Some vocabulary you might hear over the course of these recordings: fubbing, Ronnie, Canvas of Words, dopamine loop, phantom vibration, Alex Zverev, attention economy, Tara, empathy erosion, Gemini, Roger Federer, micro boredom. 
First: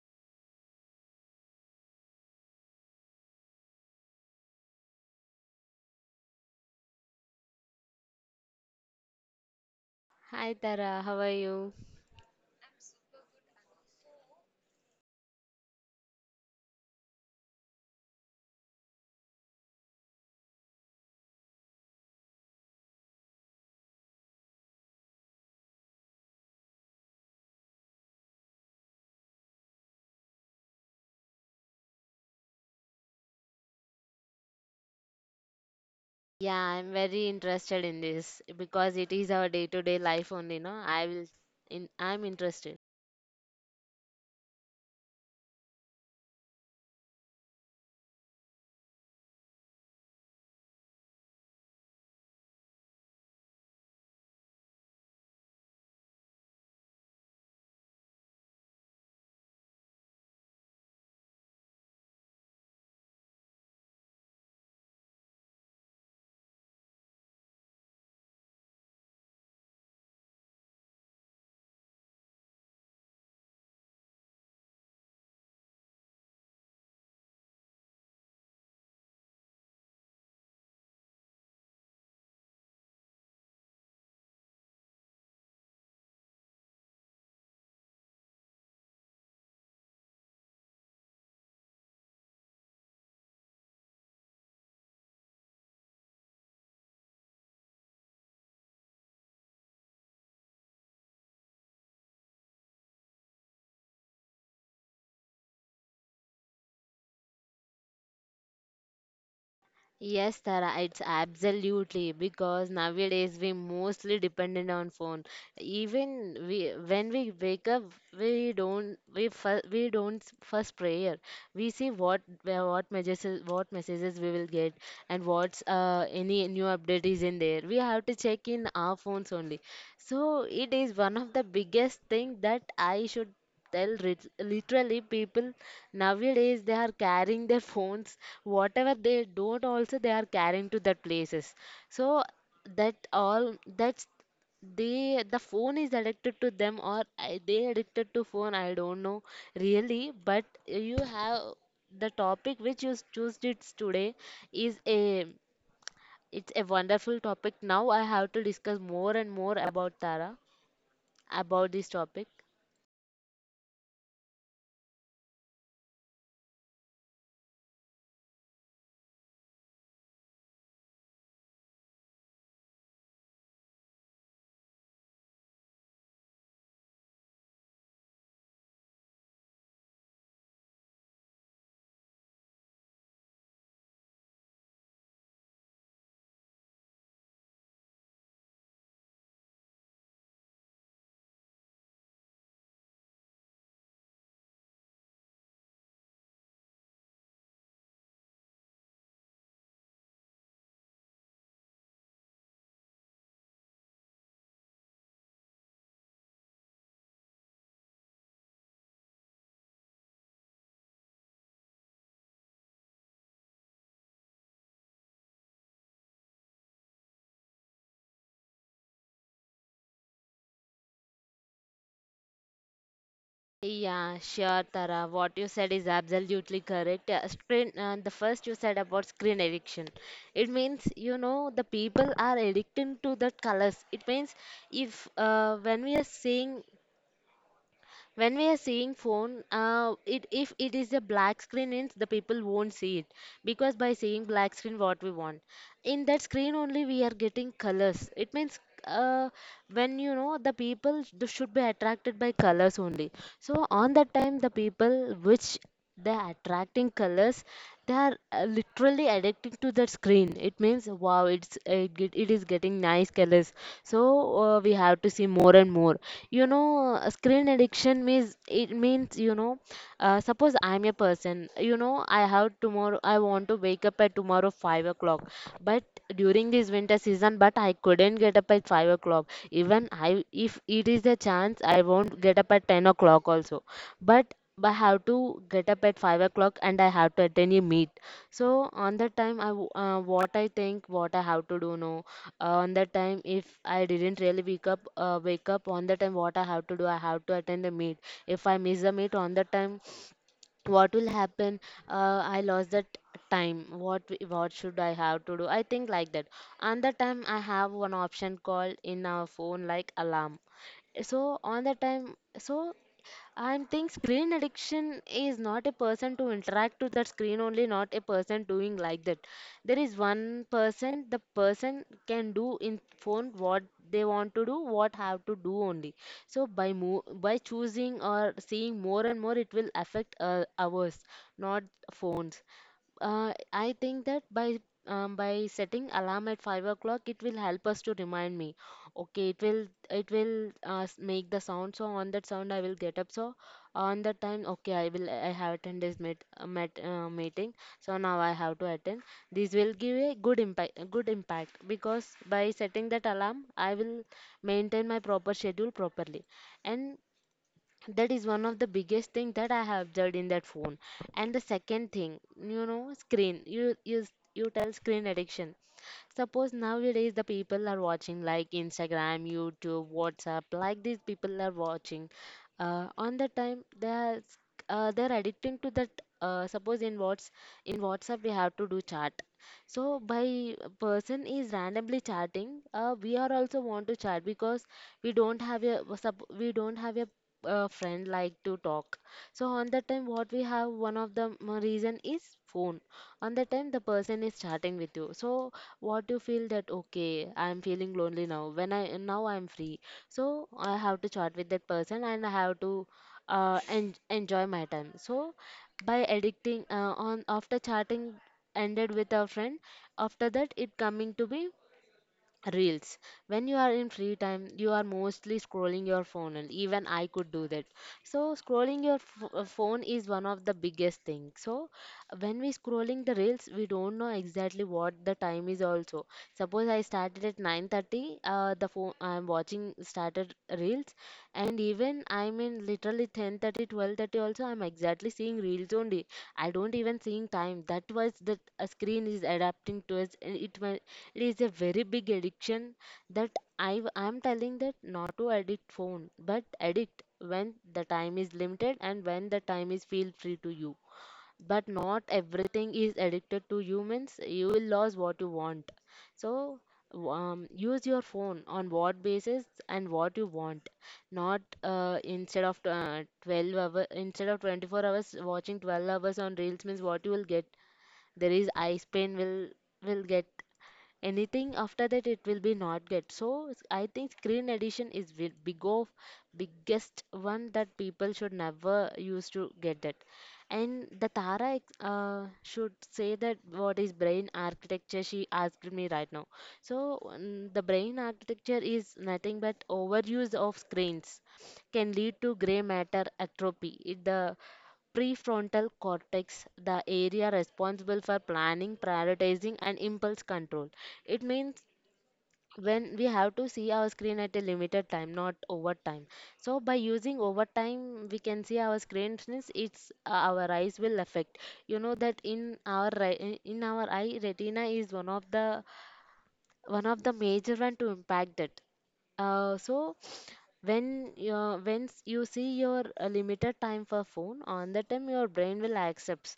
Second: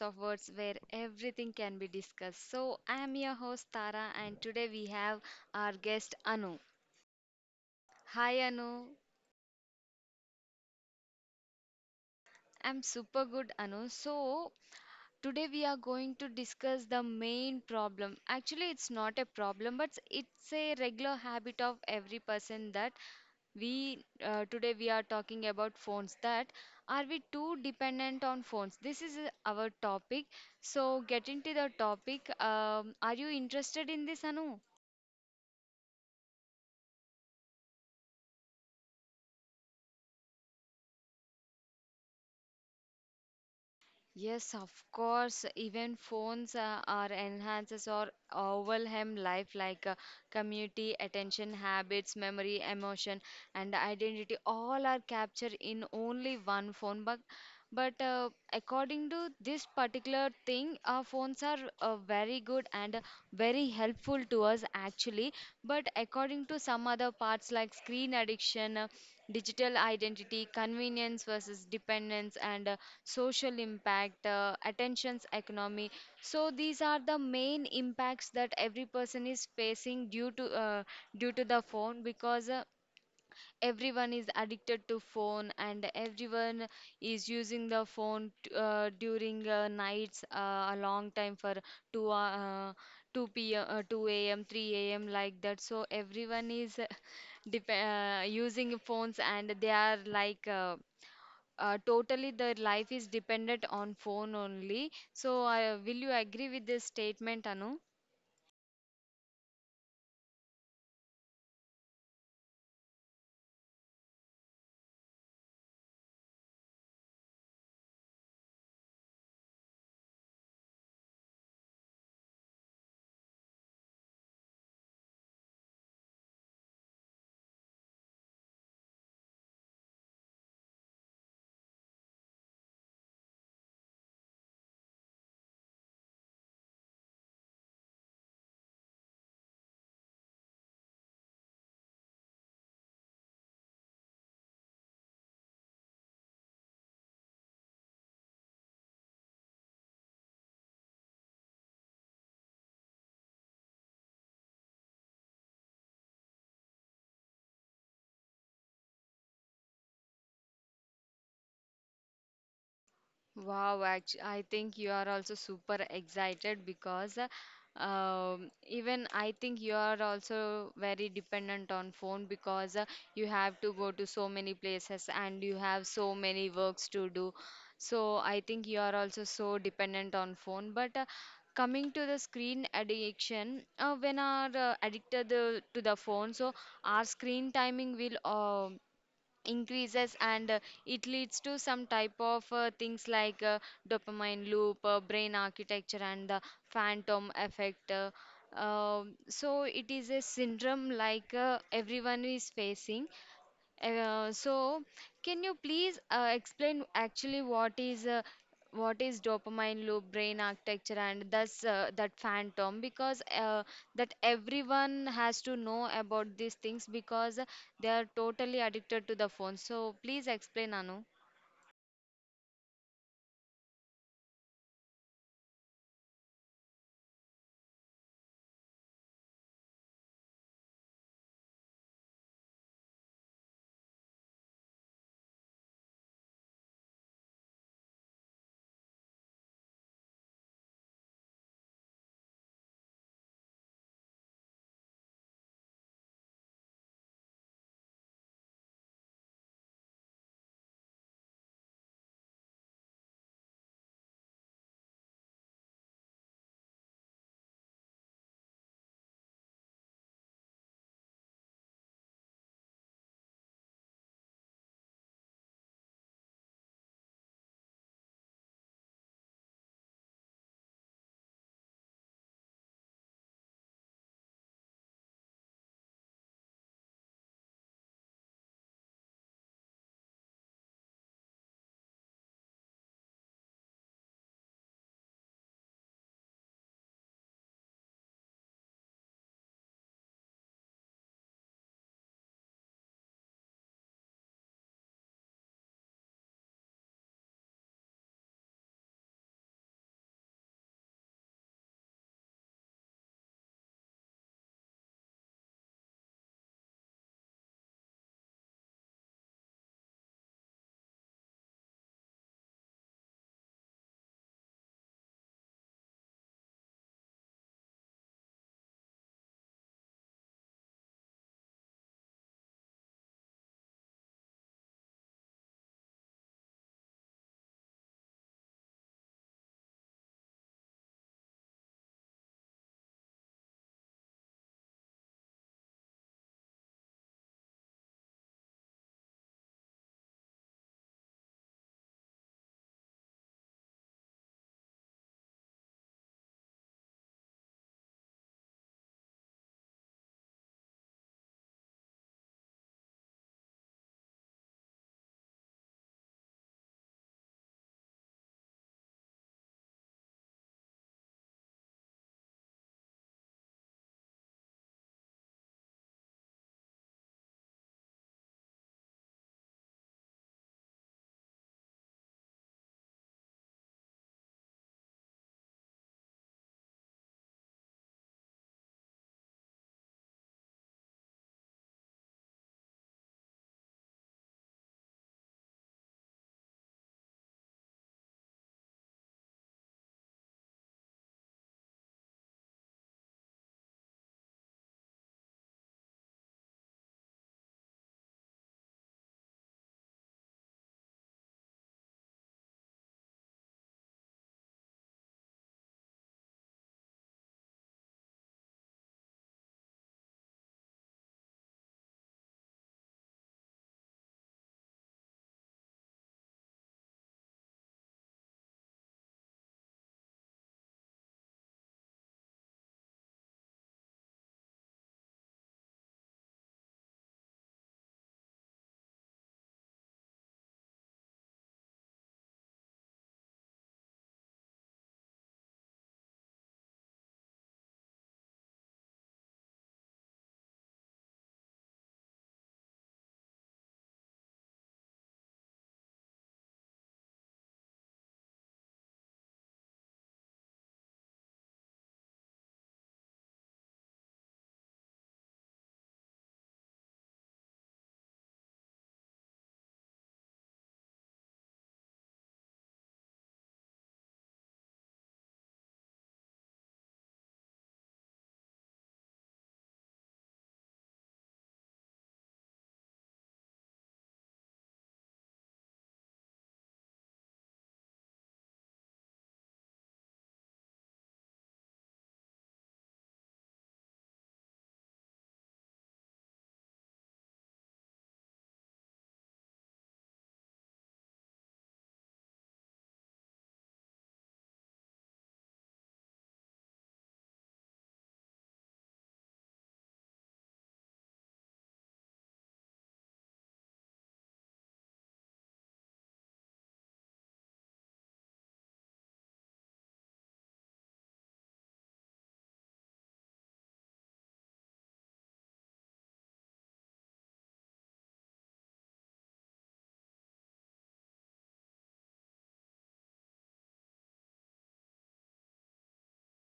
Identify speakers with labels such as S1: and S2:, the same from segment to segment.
S1: of Words, where everything can be discussed. So, I am your host, Tara, and today we have our guest, Anu. Hi, Anu.
S2: Hi Tara, how are you?
S1: I'm super good, Anu. So, today we are going to discuss the main problem. Actually, it's not a problem, but it's a regular habit of every person that we today we are talking about phones. That Are we too dependent on phones? This is our topic, so get into the topic. Are you interested in this, Anu?
S2: Yeah, I'm very interested in this because it is our day-to-day life only, no? I will in I'm interested.
S1: Yes, of course. Even phones are enhances or overwhelm life, like community, attention, habits, memory, emotion, and identity. All are captured in only one phone. But according to this particular thing, our phones are very good and very helpful to us, actually. But according to some other parts like screen addiction, digital identity, convenience versus dependence, and social impact, attention's economy. So these are the main impacts that every person is facing due to the phone, because everyone is addicted to phone, and everyone is using the phone during nights a long time for two 2 p.m. 2 a.m. 3 a.m., like that. So everyone is using phones, and they are like totally their life is dependent on phone only. So will you agree with this statement, Anu?
S2: Yes, Tara, it's absolutely because nowadays we mostly dependent on phone. Even we when we wake up, we don't first prayer. We see what messages we will get and what's any new update is in there. We have to check in our phones only. So it is one of the biggest thing that I should tell literally, people nowadays they are carrying their phones whatever they don't also, they are carrying to that places. So that all that's, they, the phone is addicted to them or they addicted to phone, I don't know really. But you have the topic which you choose it today is a, it's a wonderful topic. Now I have to discuss more and more about Tara, about this topic.
S1: Wow, actually, I think you are also super excited because even I think you are also very dependent on phone, because you have to go to so many places and you have so many works to do. So I think you are also so dependent on phone. But coming to the screen addiction, when are addicted to the phone, so our screen timing will increases, and it leads to some type of things like dopamine loop, brain architecture, and the phantom effect. So it is a syndrome like everyone is facing. So, can you please explain actually what is dopamine loop, brain architecture, and thus that phantom? Because that everyone has to know about these things, because they are totally addicted to the phone. So, please explain, Anu.
S2: Yeah, sure, Tara. What you said is absolutely correct. The first you said about screen addiction. It means, you know, the people are addicted to the colors. It means if when we are seeing, when we are seeing phone, it, if it is a black screen, means the people won't see it because by seeing black screen, what we want, in that screen only we are getting colors. It means uh, when you know the people should be attracted by colors only. So on that time, the people which they are attracting colors, they are literally addicted to the screen. It means wow, it's it, it is getting nice colors. So we have to see more and more. You know, screen addiction means, it means, you know. Suppose I'm a person. You know, I have tomorrow. I want to wake up at tomorrow 5 o'clock, but during this winter season, but I couldn't get up at 5 o'clock. Even I, if it is a chance, I won't get up at 10 o'clock also. But I have to get up at 5 o'clock and I have to attend a meet. So on that time, what I think, what I have to do now. On that time, if I didn't really wake up, on that time, what I have to do, I have to attend the meet. If I miss the meet on that time, what will happen? I lost that time. What should I have to do? I think like that. On that time, I have one option called in our phone like alarm. So on that time, so, and think screen addiction is not a person to interact to that screen only, not a person doing like that. There is one person, the person can do in phone what they want to do, what have to do only. So by by choosing or seeing more and more, it will affect ours, not phones. Uh, I think that by setting alarm at 5 o'clock, it will help us to remind me. Okay, it will make the sound. So on that sound, I will get up. So on that time, okay, I have attend this meeting. So now I have to attend. This will give a good impact because by setting that alarm, I will maintain my proper schedule properly. And that is one of the biggest thing that I have observed in that phone. And the second thing, you know, screen you tell screen addiction. Suppose nowadays the people are watching like Instagram, YouTube, WhatsApp. Like, these people are watching, on the time they are they're addicting to that. Uh, suppose in WhatsApp we have to do chat. So by, person is randomly chatting, we are also want to chat because we don't have a friend like to talk. So on that time, what we have, one of the reason is phone. On that time, the person is chatting with you. So what you feel that, okay, I am feeling lonely now. When i now I am free. So I have to chat with that person and I have to enjoy my time. So by addicting, on, after chatting ended with a friend, after that it coming to be Reels. When you are in free time, you are mostly scrolling your phone, and even I could do that. So, scrolling your phone is one of the biggest thing. So, when we scrolling the reels, we don't know exactly what the time is also. Suppose I started at 9:30, the phone I'm watching, started reels, and even I'm in literally 10:30, 12:30 also, I'm exactly seeing reels only. I don't even seeing time. That was that a screen is adapting to us, and it is a very big addiction. That I'm telling that not to addict phone, but addict when the time is limited and when the time is feel free to you. But not everything is addicted to humans. You will lose what you want. So use your phone on what basis and what you want, not instead of 12 hour, instead of 24 hours watching 12 hours on reels, means what you will get? There is eye pain will get anything. After that, it will be not good. So I think screen addiction is biggest one that people should never use to get that. And the Tara should say that what is brain architecture she asked me right now. So the brain architecture is nothing but overuse of screens can lead to gray matter atrophy. The prefrontal cortex, the area responsible for planning, prioritizing, and impulse control. It means when we have to see our screen at a limited time, not overtime. So by using overtime, we can see our screens means it's our eyes will affect. You know that in our in our eye, retina is one of the, one of the major one to impact that. Uh, so when you see your limited time for phone, on the time your brain will accepts.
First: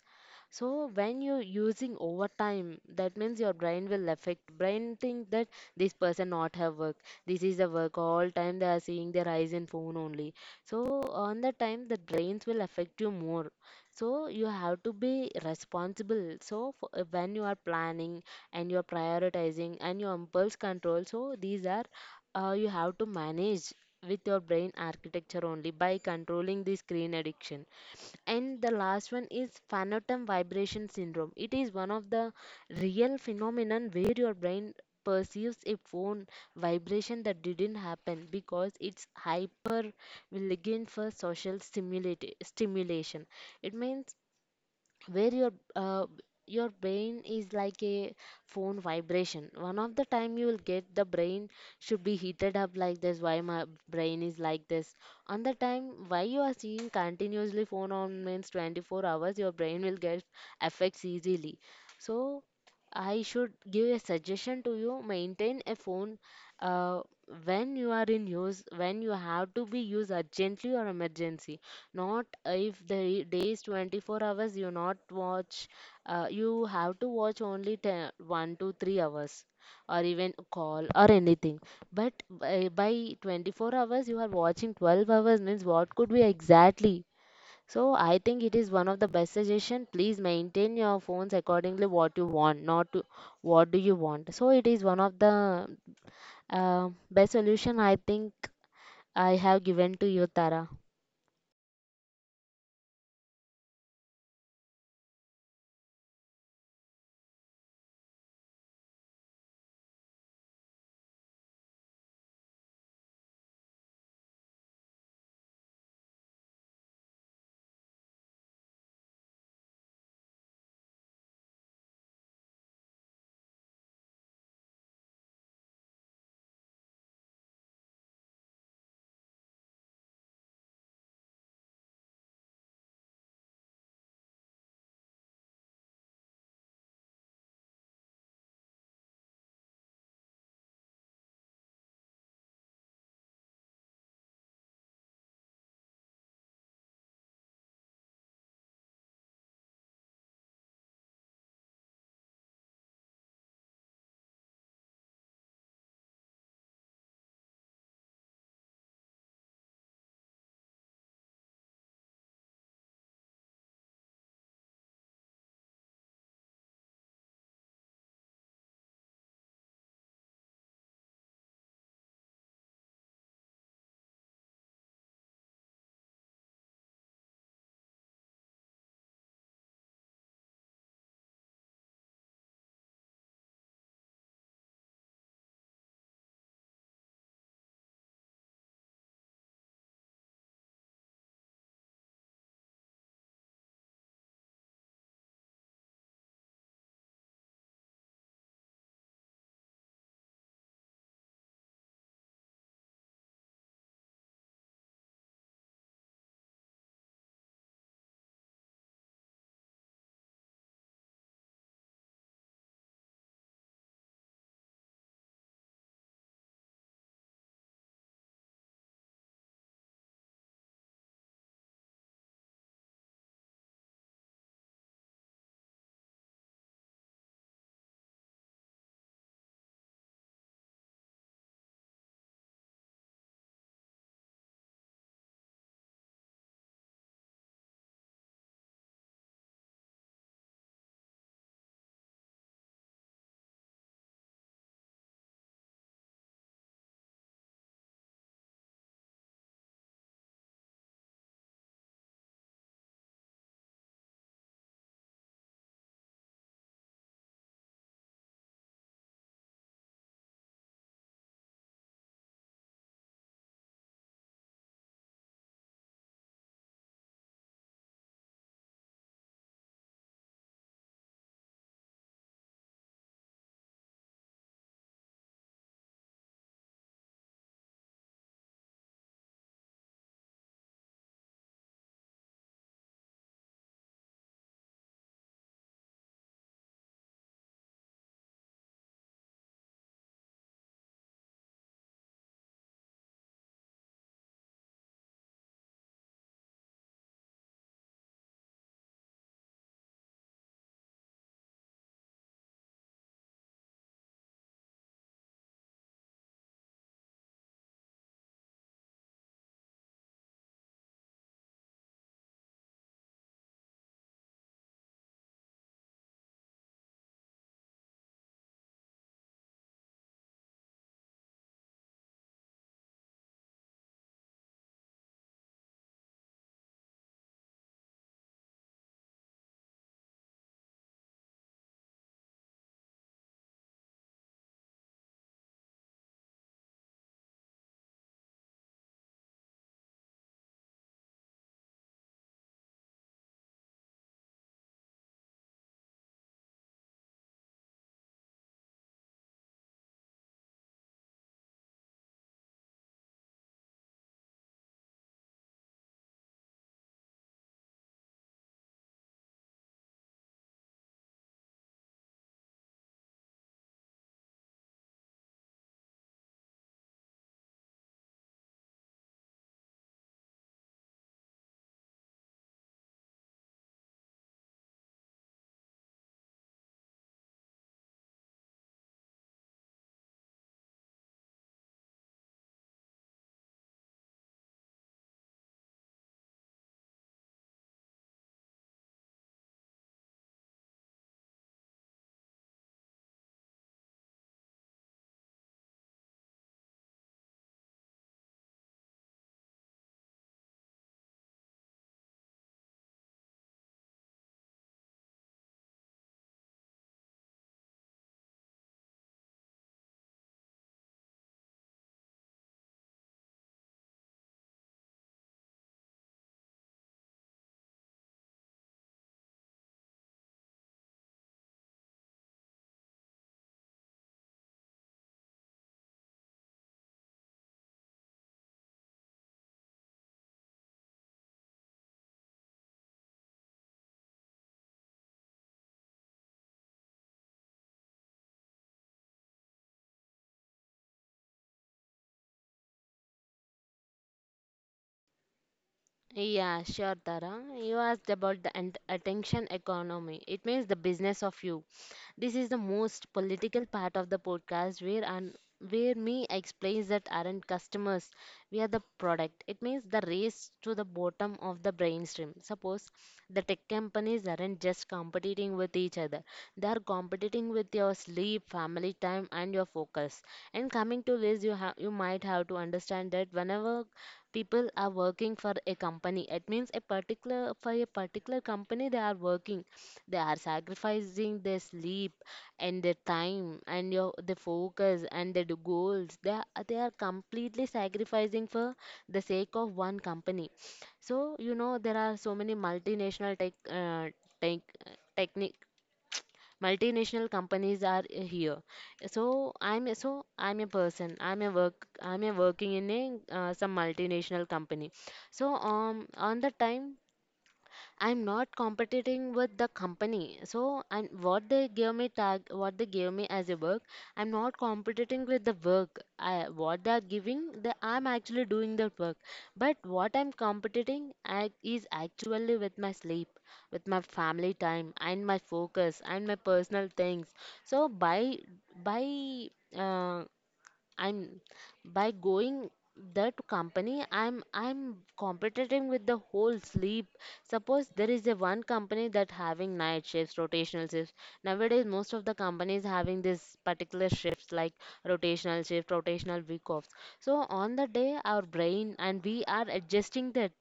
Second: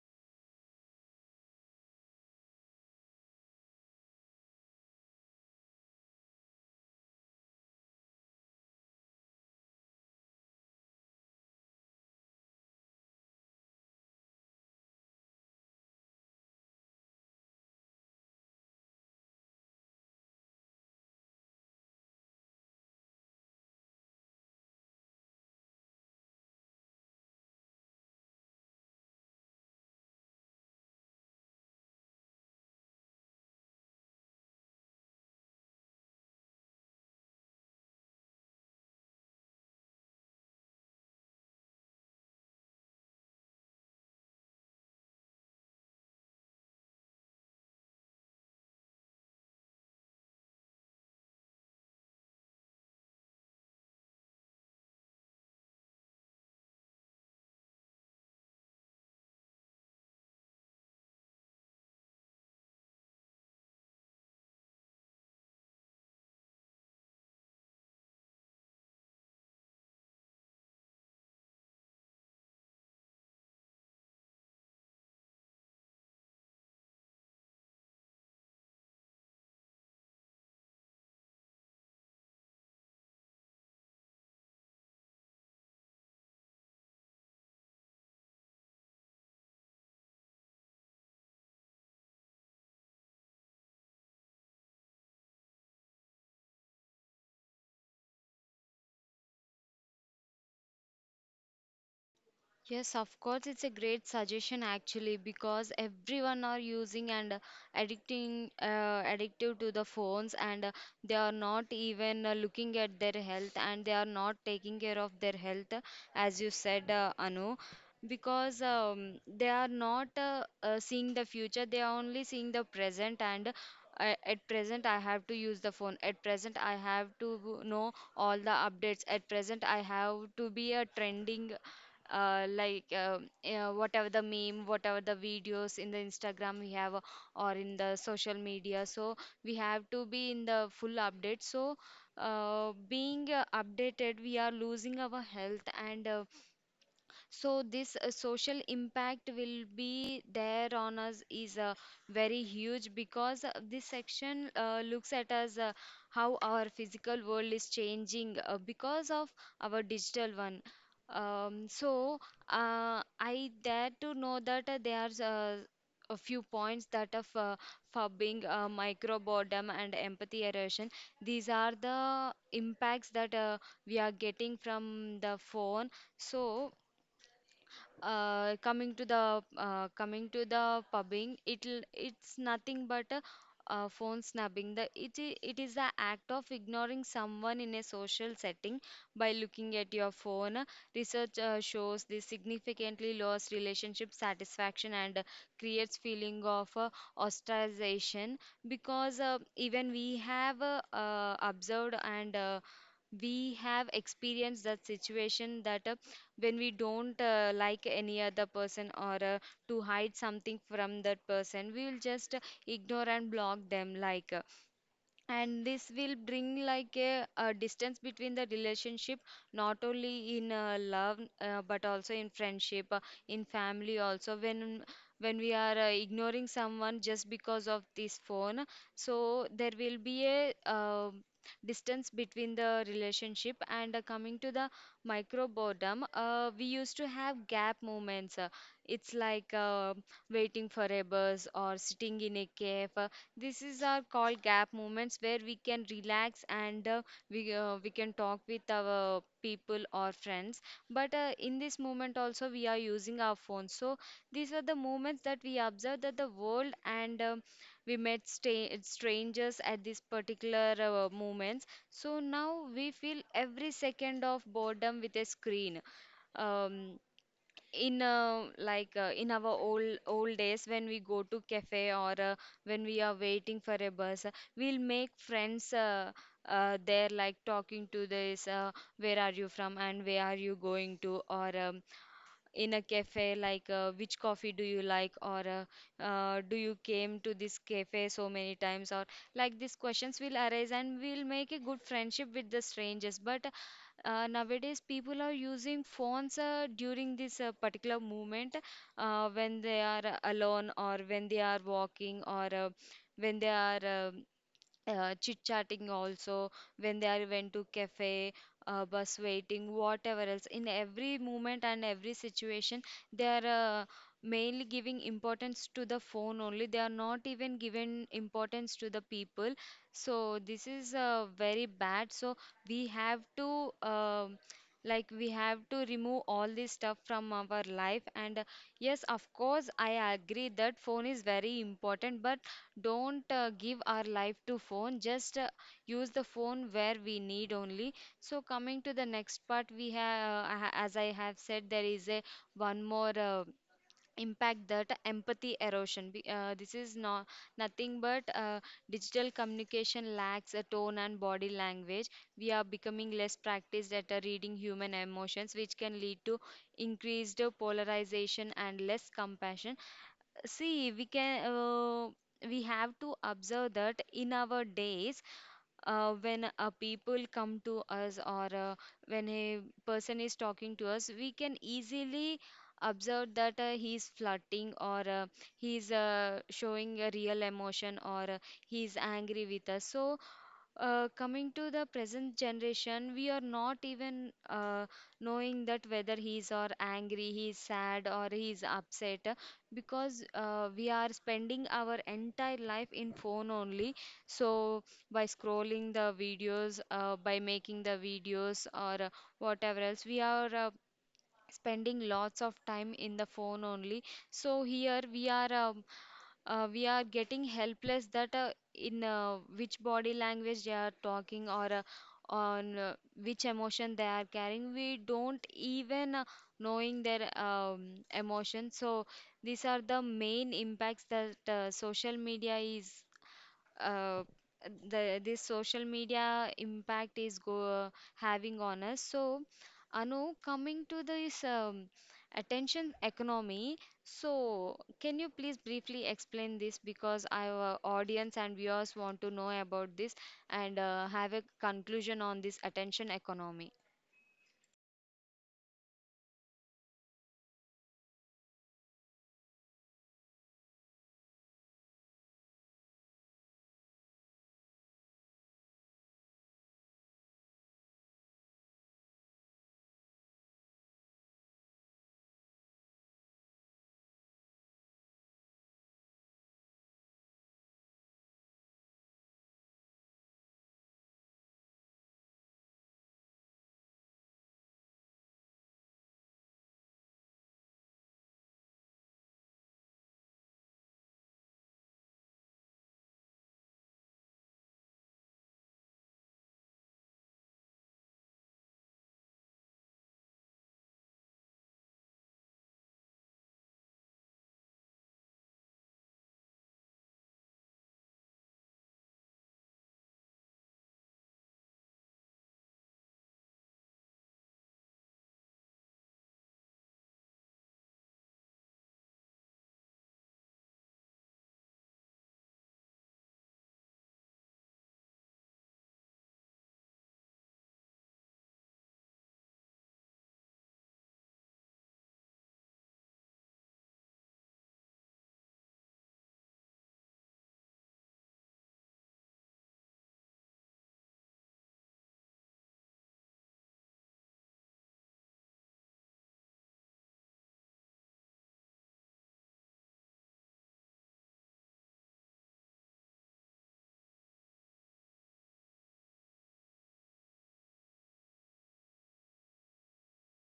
S2: So when you're using overtime, that means your brain will affect. Brain think that this person not have work. This is the work all time they are seeing their eyes in phone only. So on the time the brains will affect you more. So you have to be responsible. So for, when you are planning and you are prioritizing and your impulse control, so these are, you have to manage with your brain architecture only by controlling the screen addiction. And the last one is phantom vibration syndrome. It is one of the real phenomenon where your brain perceives a phone vibration that didn't happen because it's hyper vigilant for social stimulation. It means where your brain is like a phone vibration. One of the time you will get, the brain should be heated up like this. Why my brain is like this? On the time why you are seeing continuously phone on, means 24 hours your brain will get affects easily. So I should give a suggestion to you: maintain a phone uh, when you are in use, when you have to be used urgently or emergency. Not if the day is 24 hours, you not watch, you have to watch only 10, 1 to 3 hours or even a call or anything. But by 24 hours, you are watching 12 hours, means what could be exactly? So I think it is one of the best suggestion. Please maintain your phones accordingly what you want, not to, what do you want. So it is one of the best solution I think I have given to you, Tara.
S1: Yes, of course, it's a great suggestion actually, because everyone are using and addicting addictive to the phones, and they are not even looking at their health, and they are not taking care of their health, as you said, Anu, because they are not seeing the future, they are only seeing the present. And I, at present I have to use the phone, at present I have to know all the updates, at present I have to be a trending, uh, like uh, whatever the meme, whatever the videos in the Instagram we have, or in the social media. So we have to be in the full update. So being updated, we are losing our health. And so this social impact will be there on us is very huge, because this section looks at us, how our physical world is changing because of our digital one. So I dare to know that there are a few points that of fubbing, micro boredom, and empathy erosion. These are the impacts that we are getting from the phone. So coming to the pubbing, it's nothing but a, phone snubbing. It is the act of ignoring someone in a social setting by looking at your phone. Research shows this significantly lowers relationship satisfaction and creates feeling of ostracization, because even we have observed and we have experienced that situation. That a When we don't like any other person, or to hide something from that person, we will just ignore and block them, like, and this will bring like a distance between the relationship, not only in love but also in friendship, in family also. When we are ignoring someone just because of this phone, so there will be a distance between the relationship. And coming to the micro boredom, we used to have gap moments. It's like waiting for a bus or sitting in a cave. This is our called gap moments where we can relax, and we can talk with our people or friends. But in this moment also we are using our phones. So these are the moments that we observe that the world, and we met sta strangers at this particular moments. So now we feel every second of boredom with a screen. Um, in in our old old days, when we go to cafe, or when we are waiting for a bus, we'll make friends, there like talking to this, where are you from and where are you going to, or in a cafe like, which coffee do you like, or do you came to this cafe so many times, or like these questions will arise and we'll make a good friendship with the strangers. But nowadays people are using phones during this particular moment, when they are alone, or when they are walking, or when they are um chit chatting also, when they are went to cafe, bus waiting, whatever else, in every moment and every situation, they are uh, mainly giving importance to the phone only. They are not even given importance to the people. So this is very bad. So we have to like we have to remove all this stuff from our life. And yes, of course I agree that phone is very important, but don't give our life to phone. Just use the phone where we need only. So coming to the next part we have, as I have said, there is a one more impact, that empathy erosion. This is not nothing but digital communication lacks a tone and body language. We are becoming less practiced at reading human emotions, which can lead to increased polarization and less compassion. See, we can we have to observe that in our days, when a people come to us, or when a person is talking to us, we can easily observe that he is flirting, or he is showing a real emotion, or he is angry with us. So coming to the present generation, we are not even knowing that whether he is or angry, he is sad or he is upset, because we are spending our entire life in phone only. So by scrolling the videos, by making the videos, or whatever else, we are spending lots of time in the phone only. So here we are. We are getting helpless that in which body language they are talking, or on which emotion they are carrying, we don't even knowing their emotion. So these are the main impacts that social media is uh, the this social media impact is go having on us. So, Anu, coming to this attention economy, so can you please briefly explain this, because our audience and viewers want to know about this and have a conclusion on this attention economy.
S2: Yeah, sure, Tara. You asked about the attention economy. It means the business of you. This is the most political part of the podcast where and where me explains that aren't customers, we are the product. It means the race to the bottom of the brainstorm. Suppose the tech companies aren't just competing with each other, they are competing with your sleep, family time, and your focus. And coming to this, you might have to understand that whenever people are working for a company, it means a particular for a particular company they are sacrificing their sleep and their time and your the focus and their goals they are completely sacrificing for the sake of one company. So you know there are so many multinational tech tech technique multinational companies are here. So I'm a person, I'm a working in a some multinational company. So on the time I'm not competing with the company. So, and what they gave me tag, what they gave me as a work, I'm not competing with the work. What they are giving, I'm actually doing that work. But what I'm competing is actually with my sleep, with my family time, and my focus, and my personal things. So, by uh, I'm by going that company, I'm competing with the whole sleep. Suppose there is a one company that having night shifts, rotational shifts. Nowadays most of the companies having this particular shifts like rotational shift, rotational week offs. So on the day our brain and we are adjusting that,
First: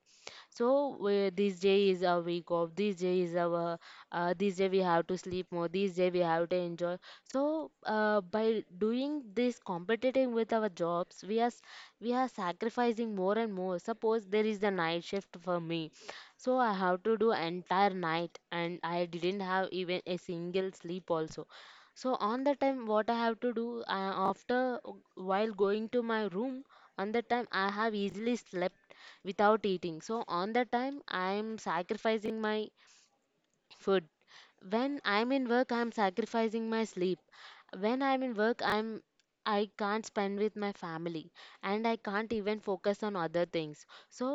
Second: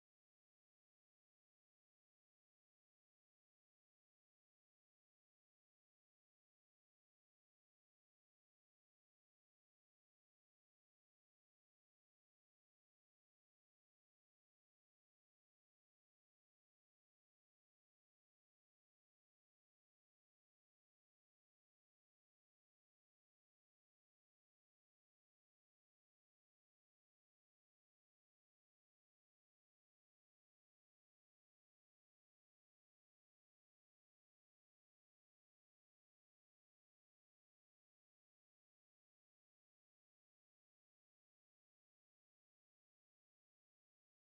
S2: so we, this day is our week off. This day is our this day we have to sleep more. This day we have to enjoy. So by doing this competiting with our jobs, we are sacrificing more and more. Suppose there is the night shift for me, so I have to do entire night, and I didn't have even a single sleep also. So on the time, what I have to do after while going to my room, on the time I have easily slept without eating. So on that time, I am sacrificing my food. When I am in work, I am sacrificing my sleep. When I'm in work, I can't spend with my family and I can't even focus on other things. So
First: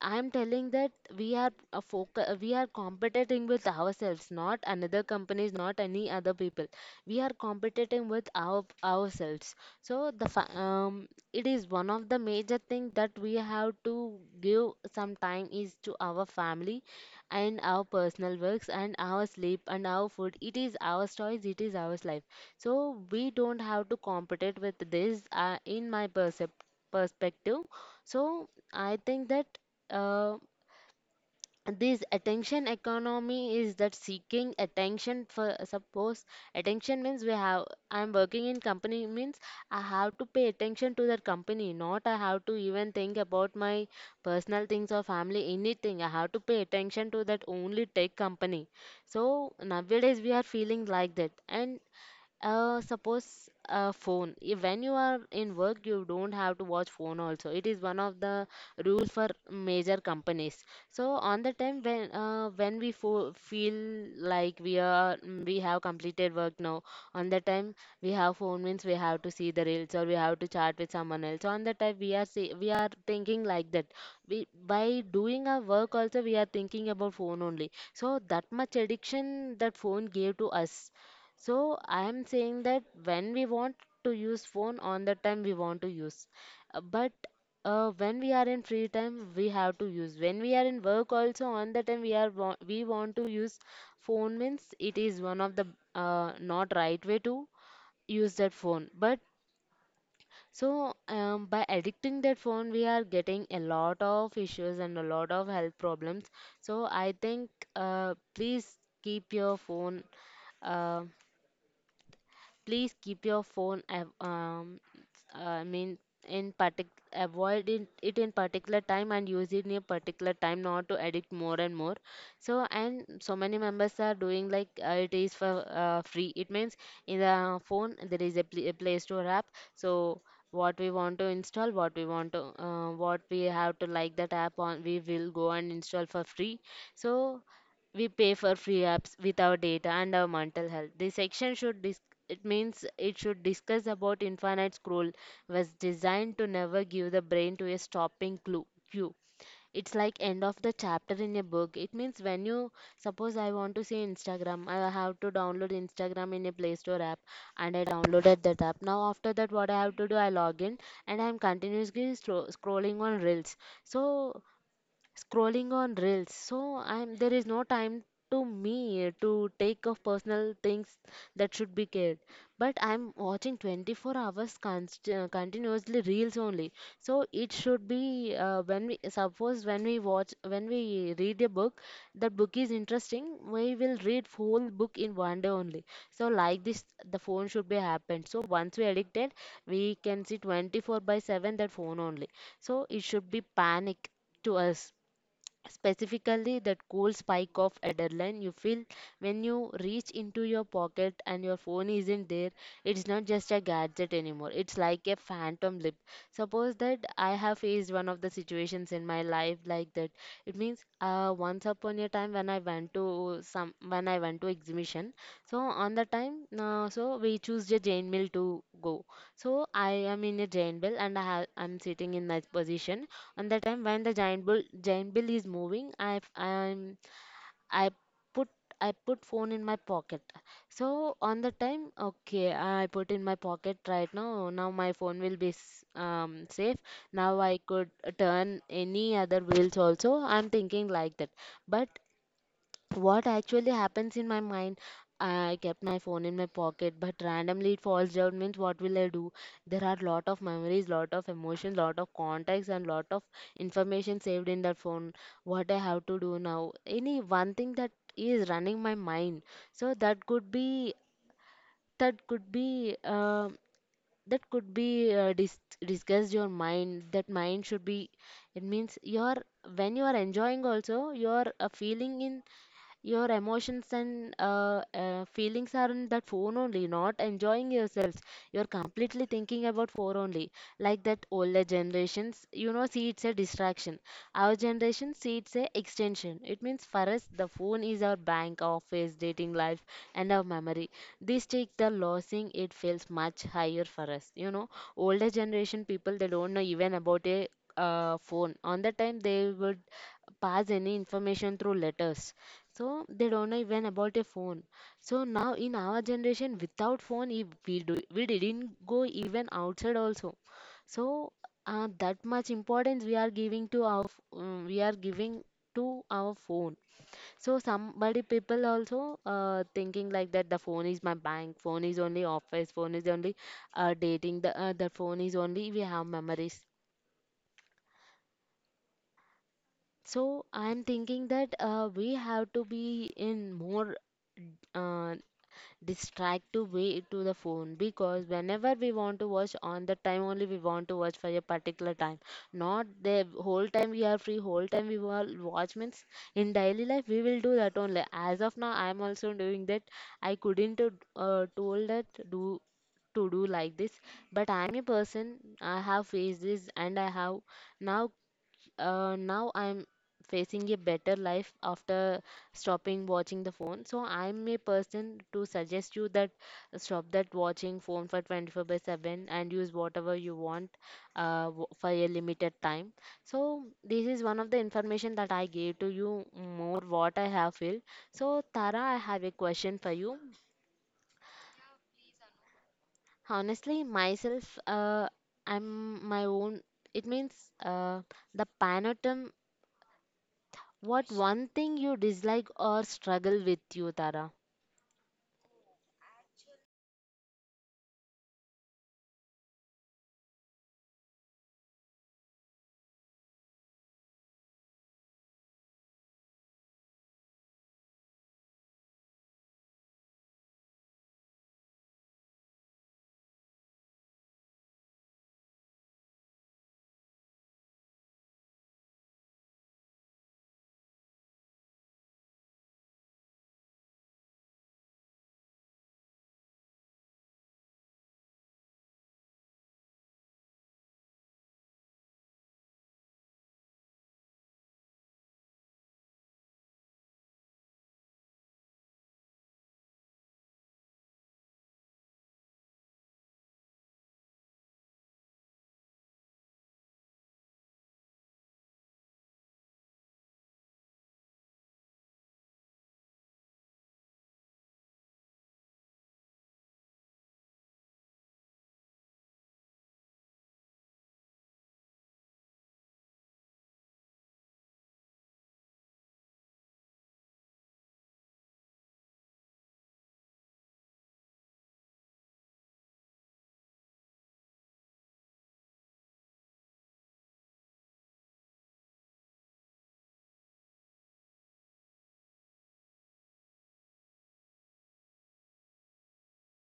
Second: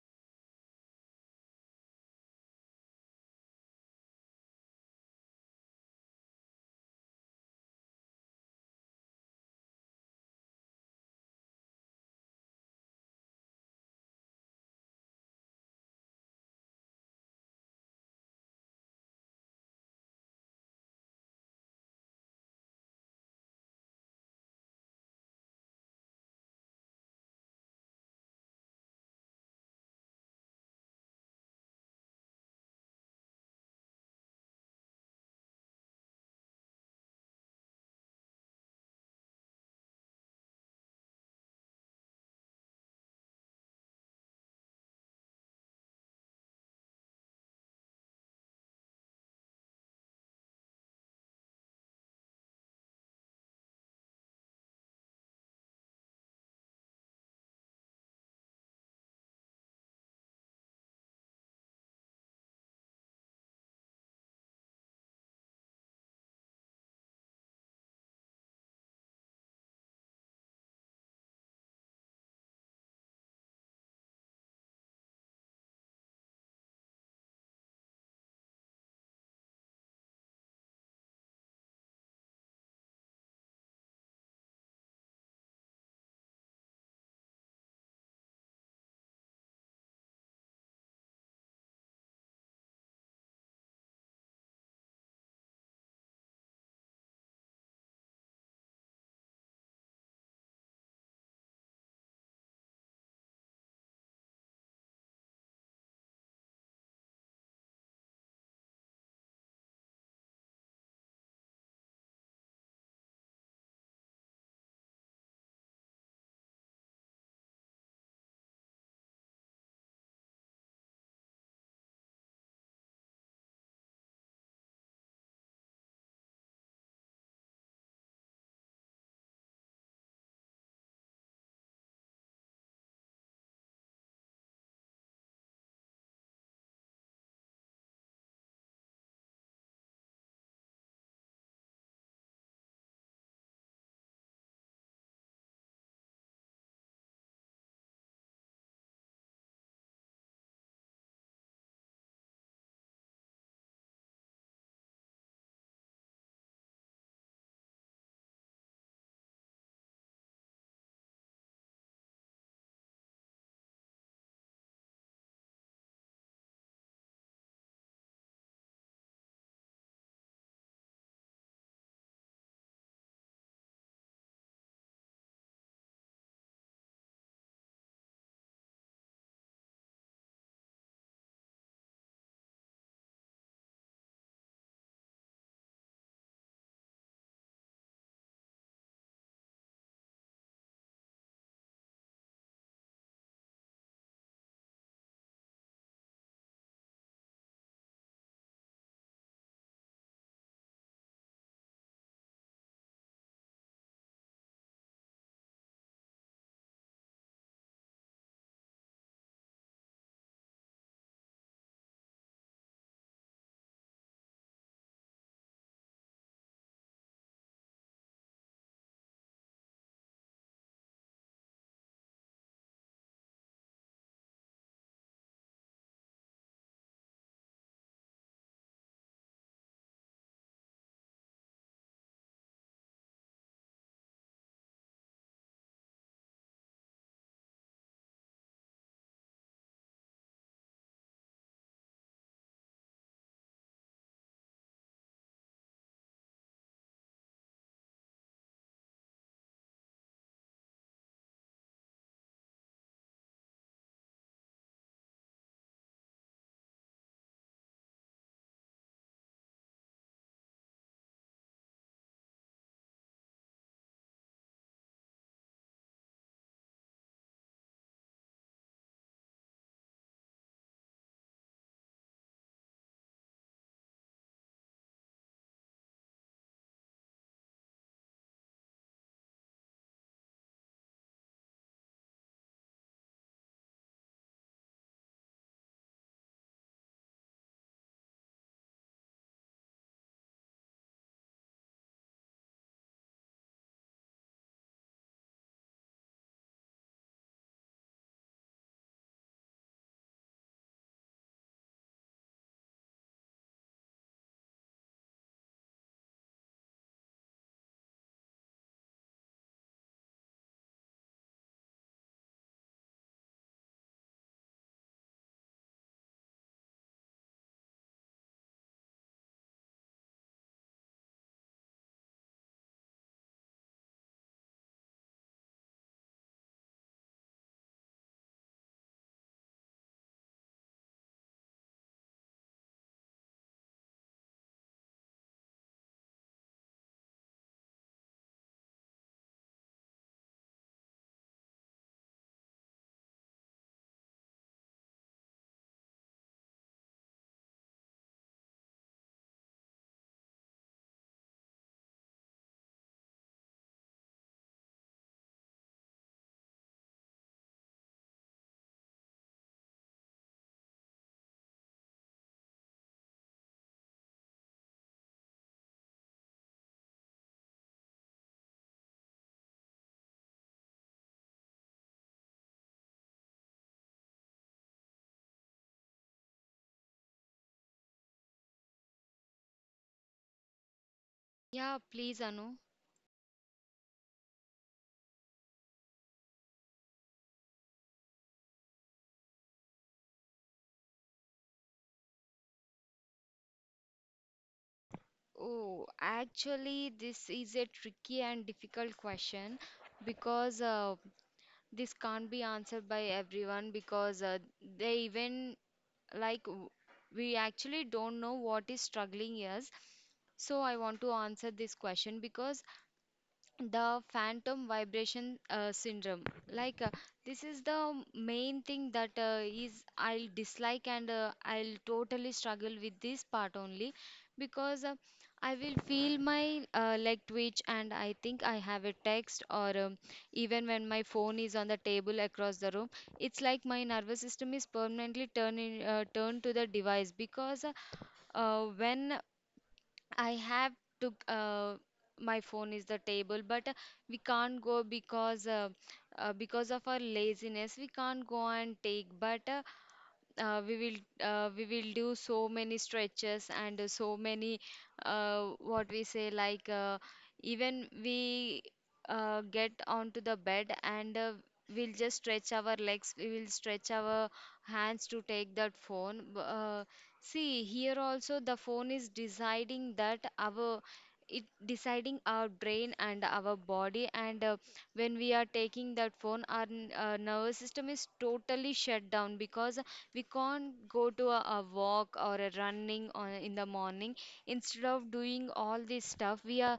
S2: I'm telling that we are competing with ourselves, not another companies, not any other people. We are competing with ourselves. So it is one of the major thing that we have to give some time is to our family and our personal works and our sleep and our food. It is our choice, it is our life. So we don't have to compete with this, in my percep perspective. So I think that uh, this attention economy is that seeking attention for suppose attention means we have I'm working in company means I have to pay attention to that company, not I have to even think about my personal things or family, anything. I have to pay attention to that only tech company. So nowadays we are feeling like that. And suppose a phone. If when you are in work, you don't have to watch phone also. It is one of the rules for major companies. So on the time when we fo feel like we are we have completed work now, on the time we have phone means we have to see the reels or we have to chat with someone else. On the time we are thinking like that. We By doing our work also we are thinking about phone only. So that much addiction that phone gave to us. So I am saying that when we want to use phone, on the time we want to use. But when we are in free time we have to use. When we are in work also on the time we want to use phone means it is one of the not right way to use that phone. But so by addicting that phone we are getting a lot of issues and a lot of health problems. So I think please keep your phone. Uh, Please keep your phone, av- I mean, in partic avoid it in particular time and use it in a particular time, not to addict more and more. So and so many members are doing like it is for free. It means in the phone there is a Play Store app. So what we want to install, what we want to, what we have to like that app on, we will go and install for free. So we pay for free apps with our data and our mental health. This section should dis It means it should discuss about infinite scroll was designed to never give the brain to a stopping clue cue. It's like end of the chapter in a book. It means when you suppose I want to see Instagram, I have to download Instagram in a Play Store app, and I downloaded that app. Now after that what I have to do, I log in and I'm continuously scrolling on reels. So scrolling on reels, so I'm there is no time to me to take of personal things that should be cared, but I'm watching 24 hours continuously reels only. So it should be when we suppose when we watch when we read a book, that book is interesting, we will read whole book in one day only. So like this the phone should be happened. So once we addicted, we can see 24 by 7 that phone only. So it should be panic to us. Specifically that cool spike of adrenaline you feel when you reach into your pocket and your phone isn't there, it's not just a gadget anymore, it's like a phantom lip. Suppose that I have faced one of the situations in my life like that. It means once upon a time when I went to exhibition. So on the time so we choose a jain mill to go. So I am in a jain mill and I'm sitting in that position. And the time when the giant bill is moving, i put I put phone in my pocket. So on the time, okay, I put in my pocket right now, now my phone will be safe, now I could turn any other wheels also, I'm thinking like that. But what actually happens in my mind? I kept my phone in my pocket, but randomly it falls down. Means what will I do? There are lot of memories, lot of emotions, lot of contacts, and lot of information saved in that phone. What I have to do now? Any one thing that is running my mind. So that could be that could be that could be dis- discussed your mind. That mind should be. It means you're when you are enjoying also you're feeling in your emotions and feelings are in that phone only, not enjoying yourselves. You're completely thinking about phone only. Like that older generations, you know, see it's a distraction. Our generation see it's a extension. It means for us, the phone is our bank, office, dating life, and our memory. This takes the losing, it feels much higher for us. You know, older generation people, they don't know even about a phone. On that time, they were pass any information through letters, so they don't know even about a phone. So now in our generation without phone if we do we didn't go even outside also. So that much importance we are giving to our we are giving to our phone. So somebody people also thinking like that, the phone is my bank, phone is only office, phone is only dating, the phone is only we have memories. So I'm thinking that we have to be in more uh, distractive way to the phone, because whenever we want to watch on the time only we want to watch for a particular time, not the whole time we are free, whole time we will watch means in daily life we will do that only. As of now, I'm also doing that. I couldn't told that do to do like this, but I'm a person, I have faced this and I have now now I'm facing a better life after stopping watching the phone. So I'm a person to suggest you that stop that watching phone for 24 by 7 and use whatever you want for a limited time. So this is one of the information that I gave to you more what I have feel. So Tara, I have a question for you.
S1: Yeah, please, Anu.
S2: Honestly, myself, I'm my own. It means uh, the panotum, what one thing you dislike or struggle with you, Tara?
S1: Oh, actually, this is a tricky and difficult question, because this can't be answered by everyone, because they even like w- we actually don't know what is struggling is. So I want to answer this question, because the phantom vibration syndrome, like uh, this is the main thing that is I'll dislike and I'll totally struggle with this part only, because I will feel my leg twitch and I think I have a text, or even when my phone is on the table across the room, it's like my nervous system is permanently turned to the device. Because when I have to. My phone is the table, but we can't go because of our laziness. We can't go and take. But we will do so many stretches, and so many what we say, like, even we get onto the bed, and we'll just stretch our legs, we will stretch our hands to take that phone. See, here also the phone is deciding that our, it deciding our brain and our body. And when we are taking that phone, our nervous system is totally shut down, because we can't go to a walk or a running on, in the morning. Instead of doing all this stuff, we are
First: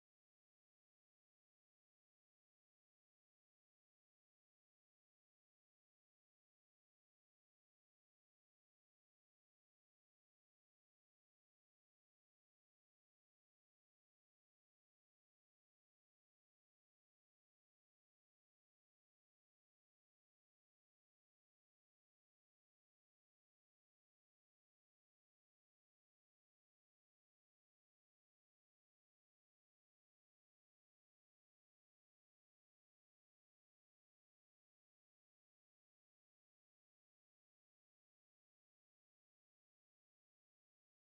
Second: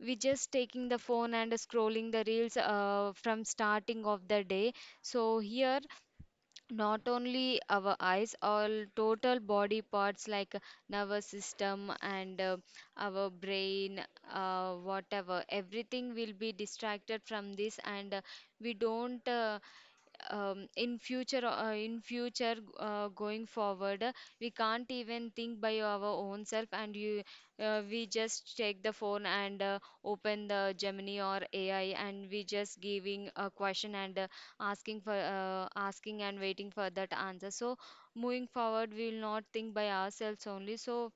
S1: we just taking the phone and scrolling the reels from starting of the day. So here, not only our eyes, all total body parts like nervous system, and our brain, whatever, everything will be distracted from this. And we don't in future, going forward, we can't even think by our own self. And you We just take the phone and open the Gemini or AI, and we just giving a question, and asking and waiting for that answer. So moving forward, we will not think by ourselves only. So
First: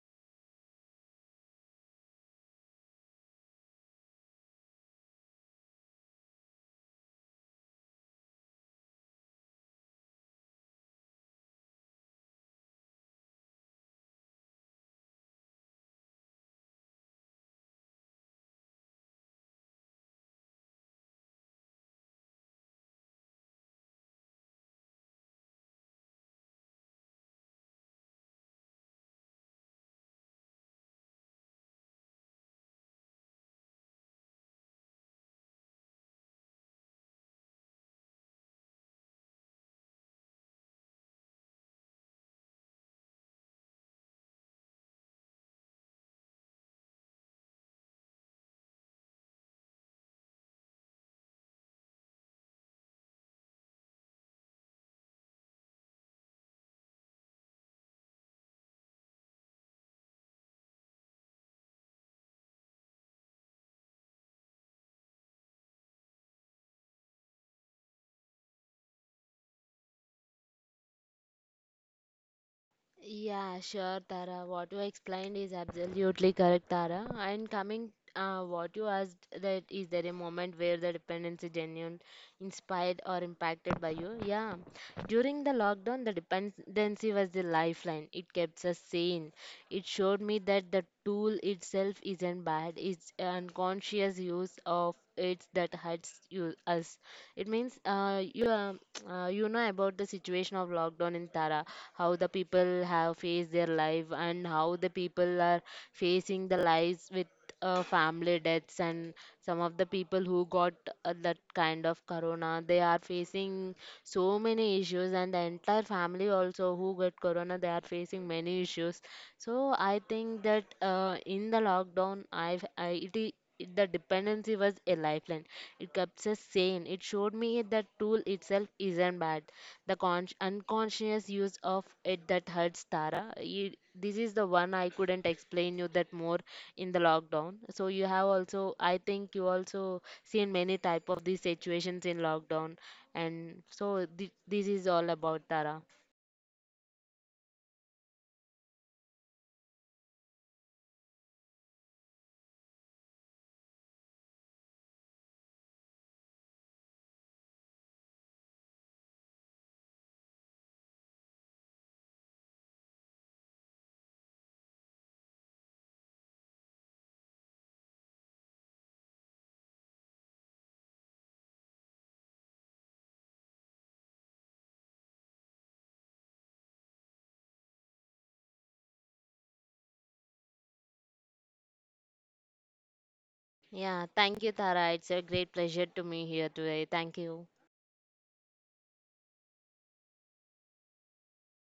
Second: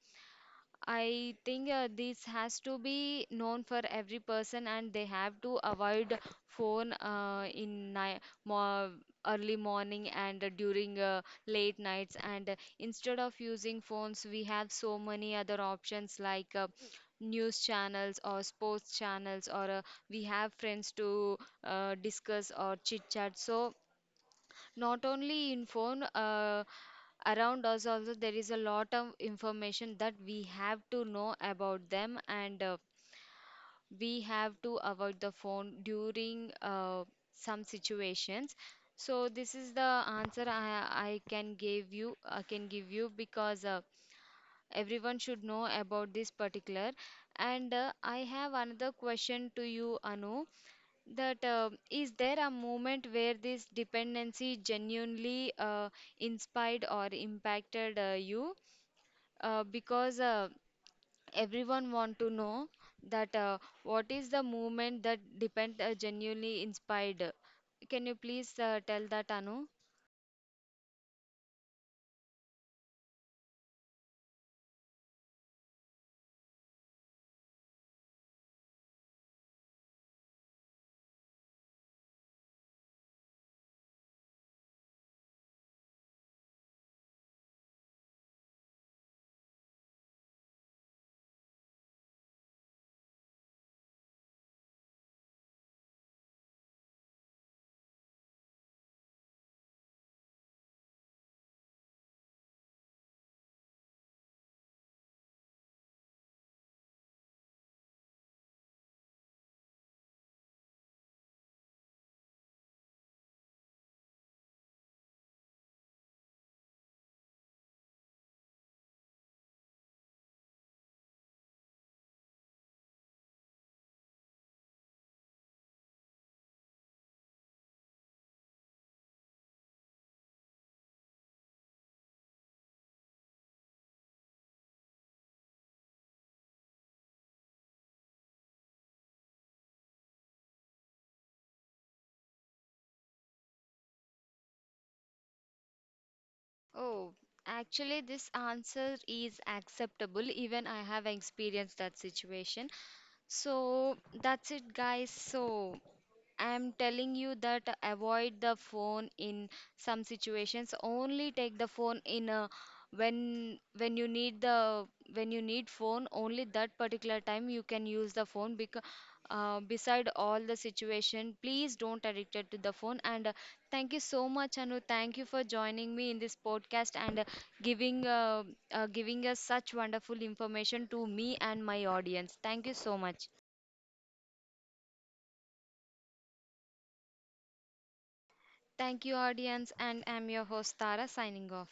S1: I think this has to be known for every person, and they have to avoid phone in ni mo early morning, and during late nights. And instead of using phones, we have so many other options, like news channels or sports channels, or we have friends to discuss or chit chat. So not only in phone, around us also there is a lot of information that we have to know about them. And we have to avoid the phone during some situations. So this is the answer I can give you, I can give you, because everyone should know about this particular. And I have another question to you, Anu, that is there a moment where this dependency genuinely inspired or impacted you, because everyone want to know that what is the movement that depend genuinely inspired. Can you please tell that, Anu?
S2: Yeah, sure, Tara. What you explained is absolutely correct, Tara. And coming, what you asked, that is there a moment where the dependency genuine inspired or impacted by you? Yeah. During the lockdown, the dependency was the lifeline. It kept us sane. It showed me that the tool itself isn't bad. It's unconscious use of it that hurts you us. It means you know about the situation of lockdown in Tara, how the people have faced their life and how the people are facing the lives with family deaths, and some of the people who got that kind of corona, they are facing so many issues, and the entire family also who got corona they are facing many issues. So I think that in the lockdown the dependency was a lifeline. It kept us sane. It showed me that tool itself isn't bad. The unconscious use of it that hurts Tara. You, this is the one I couldn't explain you that more in the lockdown. So you have also, I think you also seen many type of these situations in lockdown. And so this is all about Tara.
S1: Oh, actually, this answer is acceptable. Even I have experienced that situation. So that's it, guys. So I'm telling you that avoid the phone in some situations. Only take the phone in a when you need the when you need phone. Only that particular time you can use the phone, because beside all the situation, please don't addicted to the phone. And thank you so much, Anu. Thank you for joining me in this podcast, and giving uh, giving us such wonderful information to me and my audience. Thank you so much.
S2: Yeah, thank you, Tara. It's a great pleasure to me here today. Thank you.
S1: Thank you, audience, and I'm your host Tara signing off.